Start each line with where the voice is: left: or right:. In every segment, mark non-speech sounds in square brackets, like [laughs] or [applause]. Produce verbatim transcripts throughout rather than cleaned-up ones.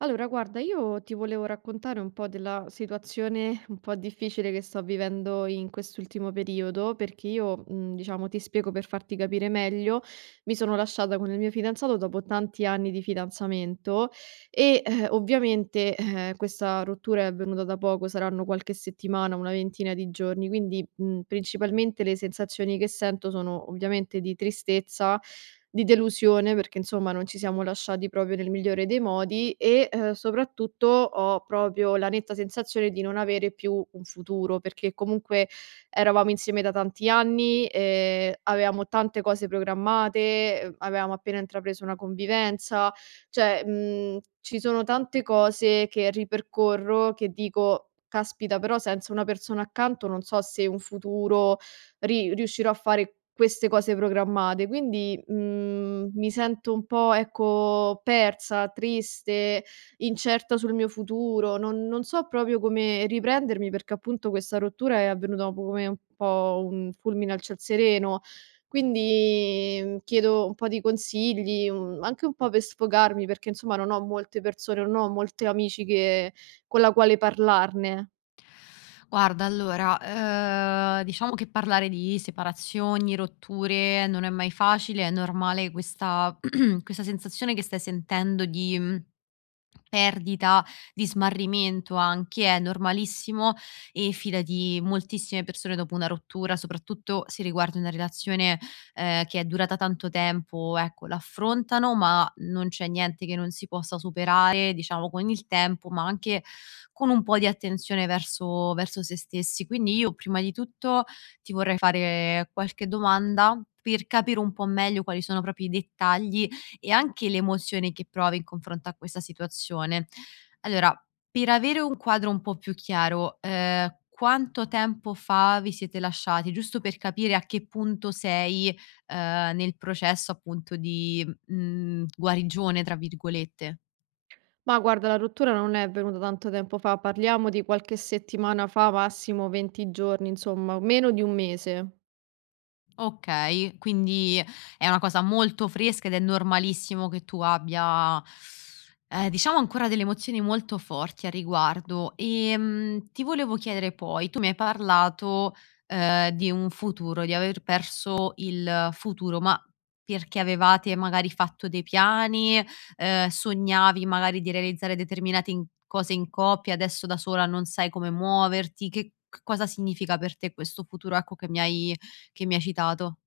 right: Allora, guarda, io ti volevo raccontare un po' della situazione un po' difficile che sto vivendo in quest'ultimo periodo, perché io, mh, diciamo, ti spiego per farti capire meglio, mi sono lasciata con il mio fidanzato dopo tanti anni di fidanzamento e eh, ovviamente eh, questa rottura è avvenuta da poco, saranno qualche settimana, una ventina di giorni, quindi mh, principalmente le sensazioni che sento sono ovviamente di tristezza di delusione perché insomma non ci siamo lasciati proprio nel migliore dei modi e, ehm, soprattutto ho proprio la netta sensazione di non avere più un futuro, perché comunque eravamo insieme da tanti anni, ehm, avevamo tante cose programmate, uhm, avevamo appena intrapreso una convivenza, cioè, mhmm, ci sono tante cose che ripercorro che dico: "Caspita, però senza una persona accanto non so se un futuro ri riuscirò a fare queste cose programmate". Quindi, mhmm, mi sento un po', ecco, persa, triste, incerta sul mio futuro, non non so proprio come riprendermi perché appunto questa rottura è avvenuta dopo come un po' un fulmine a ciel sereno. Quindi, mhmm, chiedo un po' di consigli, un anche un po' per sfogarmi perché insomma non ho molte persone, non ho molti amici che con la quale parlarne.
left: Guarda, allora, ehm, diciamo che parlare di separazioni, rotture non è mai facile, è normale questa [clears throat] questa sensazione che stai sentendo di, mhmm perdita, di smarrimento anche, è normalissimo e fidati moltissime persone dopo una rottura, soprattutto se riguarda una relazione, ehm, che è durata tanto tempo, ecco, l'affrontano, ma non c'è niente che non si possa superare, diciamo, con il tempo, ma anche con un po' di attenzione verso verso se stessi. Quindi io prima di tutto ti vorrei fare qualche domanda per capire un po' meglio quali sono proprio i dettagli e anche l'emozione che provi in confronto a questa situazione. Allora, per avere un quadro un po' più chiaro, ehm, quanto tempo fa vi siete lasciati? Giusto per capire a che punto sei, ehm, nel processo appunto di, mhmm, "guarigione" tra virgolette.
right: Ma guarda, la rottura non è avvenuta tanto tempo fa, parliamo di qualche settimana fa, massimo venti giorni, insomma, meno di un mese.
left: Okay, quindi è una cosa molto fresca ed è normalissimo che tu abbia, ehm, diciamo ancora delle emozioni molto forti a riguardo. Ehm, ti volevo chiedere poi, tu mi hai parlato, ehm, di un futuro, di aver perso il futuro, ma perché avevate magari fatto dei piani, ehm, sognavi magari di realizzare determinate in cose in coppia, adesso da sola non sai come muoverti, che c cosa significa per te questo futuro, ecco, che mi hai che mi hai citato.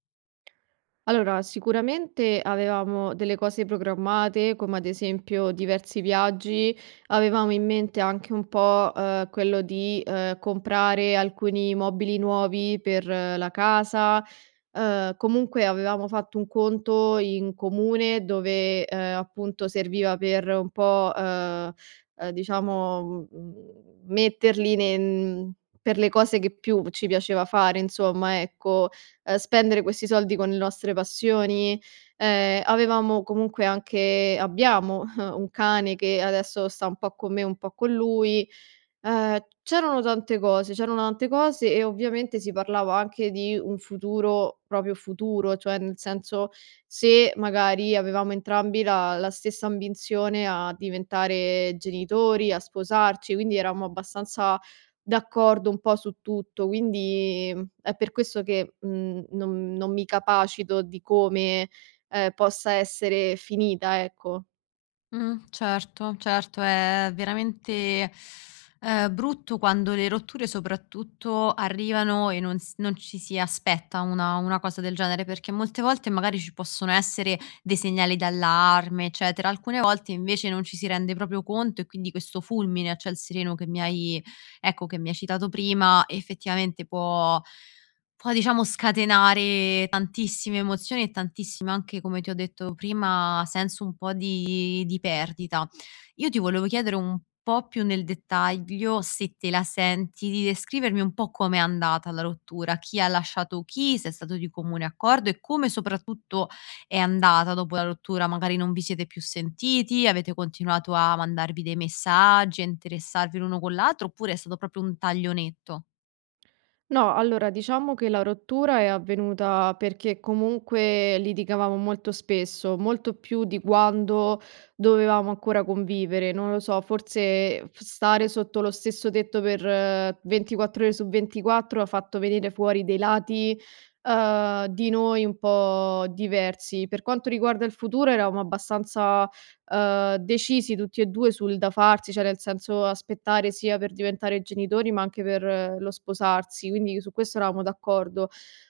right: Allora, sicuramente avevamo delle cose programmate, come ad esempio diversi viaggi, avevamo in mente anche un po', eh, quello di, eh, comprare alcuni mobili nuovi per eh, la casa. Eh, comunque avevamo fatto un conto in comune dove, eh, appunto serviva per un po', eh, eh, diciamo, mm, metterli ne- per le cose che più ci piaceva fare, insomma, ecco, ehm, spendere questi soldi con le nostre passioni. Ehm, avevamo comunque anche abbiamo [laughs] un cane che adesso sta un po' con me, un po' con lui. Ehm, c'erano tante cose, c'erano tante cose e ovviamente si parlava anche di un futuro proprio futuro, cioè nel senso se magari avevamo entrambi la la stessa ambizione a diventare genitori, a sposarci, quindi eravamo abbastanza d'accordo un po' su tutto. Quindi, mhmm, è per questo che, mhmm, non non mi capacito di come, ehm, possa essere finita, ecco.
left: Mh, certo, certo, è veramente, ehm, brutto quando le rotture soprattutto arrivano e non s non ci si aspetta una una cosa del genere, perché molte volte magari ci possono essere dei segnali d'allarme, eccetera. Alcune volte invece non ci si rende proprio conto e quindi questo fulmine a ciel sereno che mi hai ecco, che mi hai citato prima, effettivamente può può diciamo scatenare tantissime emozioni e tantissime anche, come ti ho detto prima, senso un po' di di perdita. Io ti volevo chiedere un po' più nel dettaglio, se te la senti di descrivermi un po' com'è andata la rottura, chi ha lasciato chi, se è stato di comune accordo e come soprattutto è andata dopo la rottura. Magari non vi siete più sentiti, avete continuato a mandarvi dei messaggi, a interessarvi l'uno con l'altro, oppure è stato proprio un taglionetto?
right: No, allora diciamo che la rottura è avvenuta perché comunque litigavamo molto spesso, molto più di quando dovevamo ancora convivere, non lo so, forse f- stare sotto lo stesso tetto per eh, ventiquattro ore su ventiquattro ha fatto venire fuori dei lati eh, di noi un po' diversi. Per quanto riguarda il futuro, eravamo abbastanza ehm, decisi tutti e due sul da farsi, cioè nel senso aspettare sia per diventare genitori, ma anche per eh, lo sposarsi, quindi su questo eravamo d'accordo.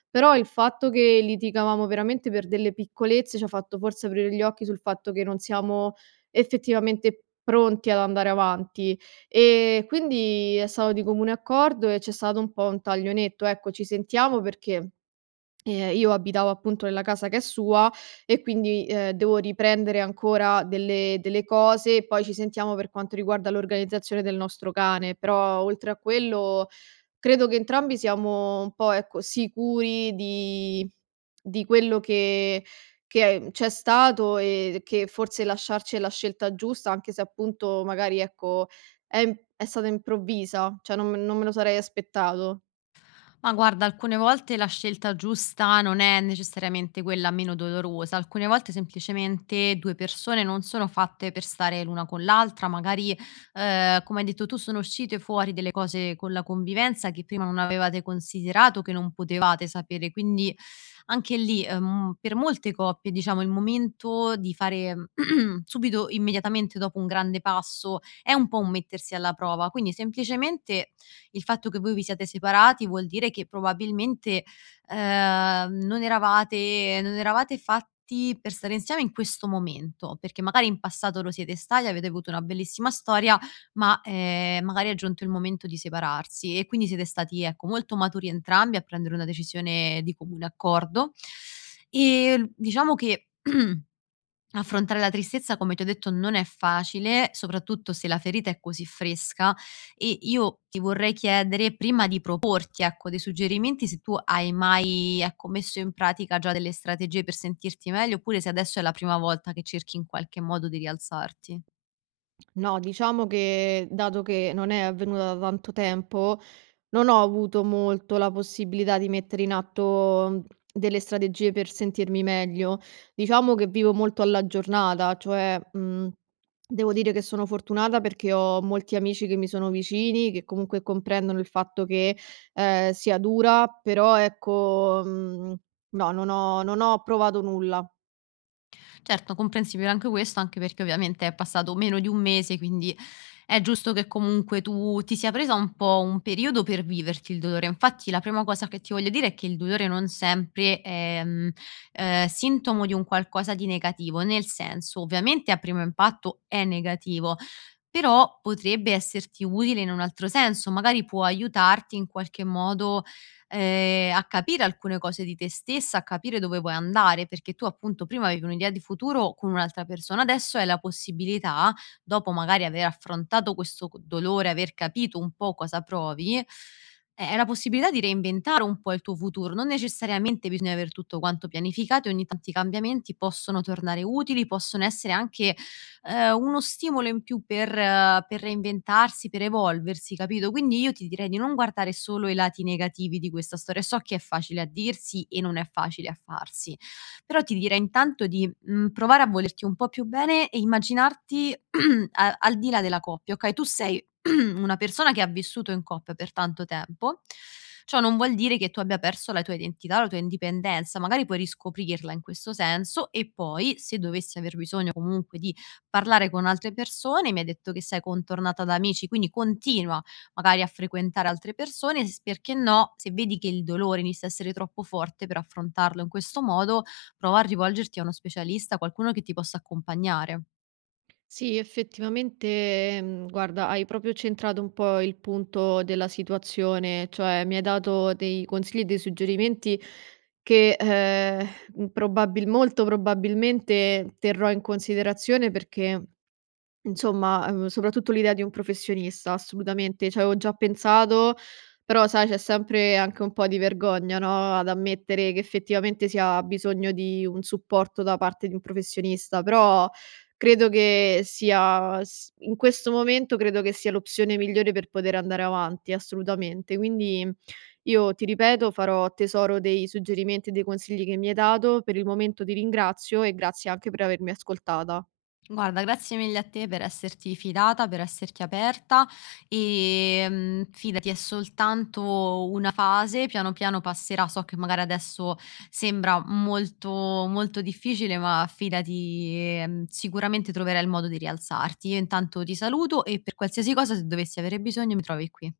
right: Però il fatto che litigavamo veramente per delle piccolezze ci ha fatto forse aprire gli occhi sul fatto che non siamo effettivamente pronti ad andare avanti. Ehm, quindi è stato di comune accordo e c'è stato un po' un taglio netto, ecco: "Ci sentiamo perché". Ehm, io abitavo appunto nella casa che è sua e quindi, ehm, devo riprendere ancora delle delle cose e poi ci sentiamo per quanto riguarda l'organizzazione del nostro cane. Però oltre a quello credo che entrambi siamo un po', ecco, sicuri di di quello che che c'è stato e che forse lasciarci è la scelta giusta, anche se appunto magari, ecco, è im è stata improvvisa, cioè non me- non me lo sarei aspettato.
left: Ma guarda, alcune volte la scelta giusta non è necessariamente quella meno dolorosa, alcune volte semplicemente due persone non sono fatte per stare l'una con l'altra, magari, ehm, come hai detto tu, sono uscite fuori delle cose con la convivenza che prima non avevate considerato, che non potevate sapere. Quindi anche lì, ehm, per molte coppie, diciamo, il momento di fare [clears throat] subito, immediatamente dopo un grande passo, è un po' un mettersi alla prova. Quindi semplicemente il fatto che voi vi siate separati vuol dire che probabilmente, ehm, non eravate non eravate fatti per stare insieme in questo momento, perché magari in passato lo siete stati, avete avuto una bellissima storia, ma, ehm, magari è giunto il momento di separarsi e quindi siete stati, ecco, molto maturi entrambi a prendere una decisione di comune accordo. E l Diciamo che [clears throat] affrontare la tristezza, come ti ho detto, non è facile, soprattutto se la ferita è così fresca e io ti vorrei chiedere prima di proporti, ecco, dei suggerimenti se tu hai mai, ecco, messo in pratica già delle strategie per sentirti meglio, oppure se adesso è la prima volta che cerchi in qualche modo di rialzarti.
right: No, diciamo che dato che non è avvenuta da tanto tempo, non ho avuto molto la possibilità di mettere in atto, mhmm, delle strategie per sentirmi meglio. Diciamo che vivo molto alla giornata, cioè, mhmm, devo dire che sono fortunata perché ho molti amici che mi sono vicini, che comunque comprendono il fatto che, ehm, sia dura, però ecco, mhmm, no, non ho non ho provato nulla.
left: Certo, comprensibile anche questo, anche perché ovviamente è passato meno di un mese, quindi è giusto che comunque tu ti sia presa un po' un periodo per viverti il dolore. Infatti, la prima cosa che ti voglio dire è che il dolore non sempre è mm, eh, sintomo di un qualcosa di negativo, nel senso, ovviamente a primo impatto è negativo. Però potrebbe esserti utile in un altro senso, magari può aiutarti in qualche modo ehm, a capire alcune cose di te stessa, a capire dove vuoi andare, perché tu appunto prima avevi un'idea di futuro con un'altra persona, adesso hai la possibilità, dopo magari aver affrontato questo c dolore, aver capito un po' cosa provi, eh, hai la possibilità di reinventare un po' il tuo futuro. Non necessariamente bisogna aver tutto quanto pianificato e ogni tanto i cambiamenti possono tornare utili, possono essere anche ehm, uno stimolo in più per eh, per reinventarsi, per evolversi, capito? Quindi io ti direi di non guardare solo i lati negativi di questa storia. So che è facile a dirsi e non è facile a farsi, però ti direi intanto di, mhmm, provare a volerti un po' più bene e immaginarti [clears throat] a al di là della coppia, okay? Tu sei [clears throat] una persona che ha vissuto in coppia per tanto tempo. Ciò non vuol dire che tu abbia perso la tua identità, la tua indipendenza, magari puoi riscoprirla in questo senso e poi, se dovessi aver bisogno comunque di parlare con altre persone, mi hai detto che sei contornata da amici, quindi continua magari a frequentare altre persone, s perché no, se vedi che il dolore inizia a essere troppo forte per affrontarlo in questo modo, prova a rivolgerti a uno specialista, qualcuno che ti possa accompagnare.
right: Sì, effettivamente, mhmm, guarda, hai proprio centrato un po' il punto della situazione, cioè mi hai dato dei consigli e dei suggerimenti che, ehm, probabil molto probabilmente terrò in considerazione perché insomma, ehm, soprattutto l'idea di un professionista, assolutamente. Ci avevo già pensato, però sai c'è sempre anche un po' di vergogna, no, ad ammettere che effettivamente si ha bisogno di un supporto da parte di un professionista, però credo che sia s in questo momento credo che sia l'opzione migliore per poter andare avanti, assolutamente. Quindi io, ti ripeto, farò tesoro dei suggerimenti e dei consigli che mi hai dato. Per il momento ti ringrazio e grazie anche per avermi ascoltata.
left: Guarda, grazie mille a te per esserti fidata, per esserti aperta e, mhmm, fidati è soltanto una fase, piano piano passerà. So che magari adesso sembra molto, molto difficile, ma fidati, ehm, sicuramente troverai il modo di rialzarti. Io intanto ti saluto e per qualsiasi cosa, se dovessi avere bisogno, mi trovi qui.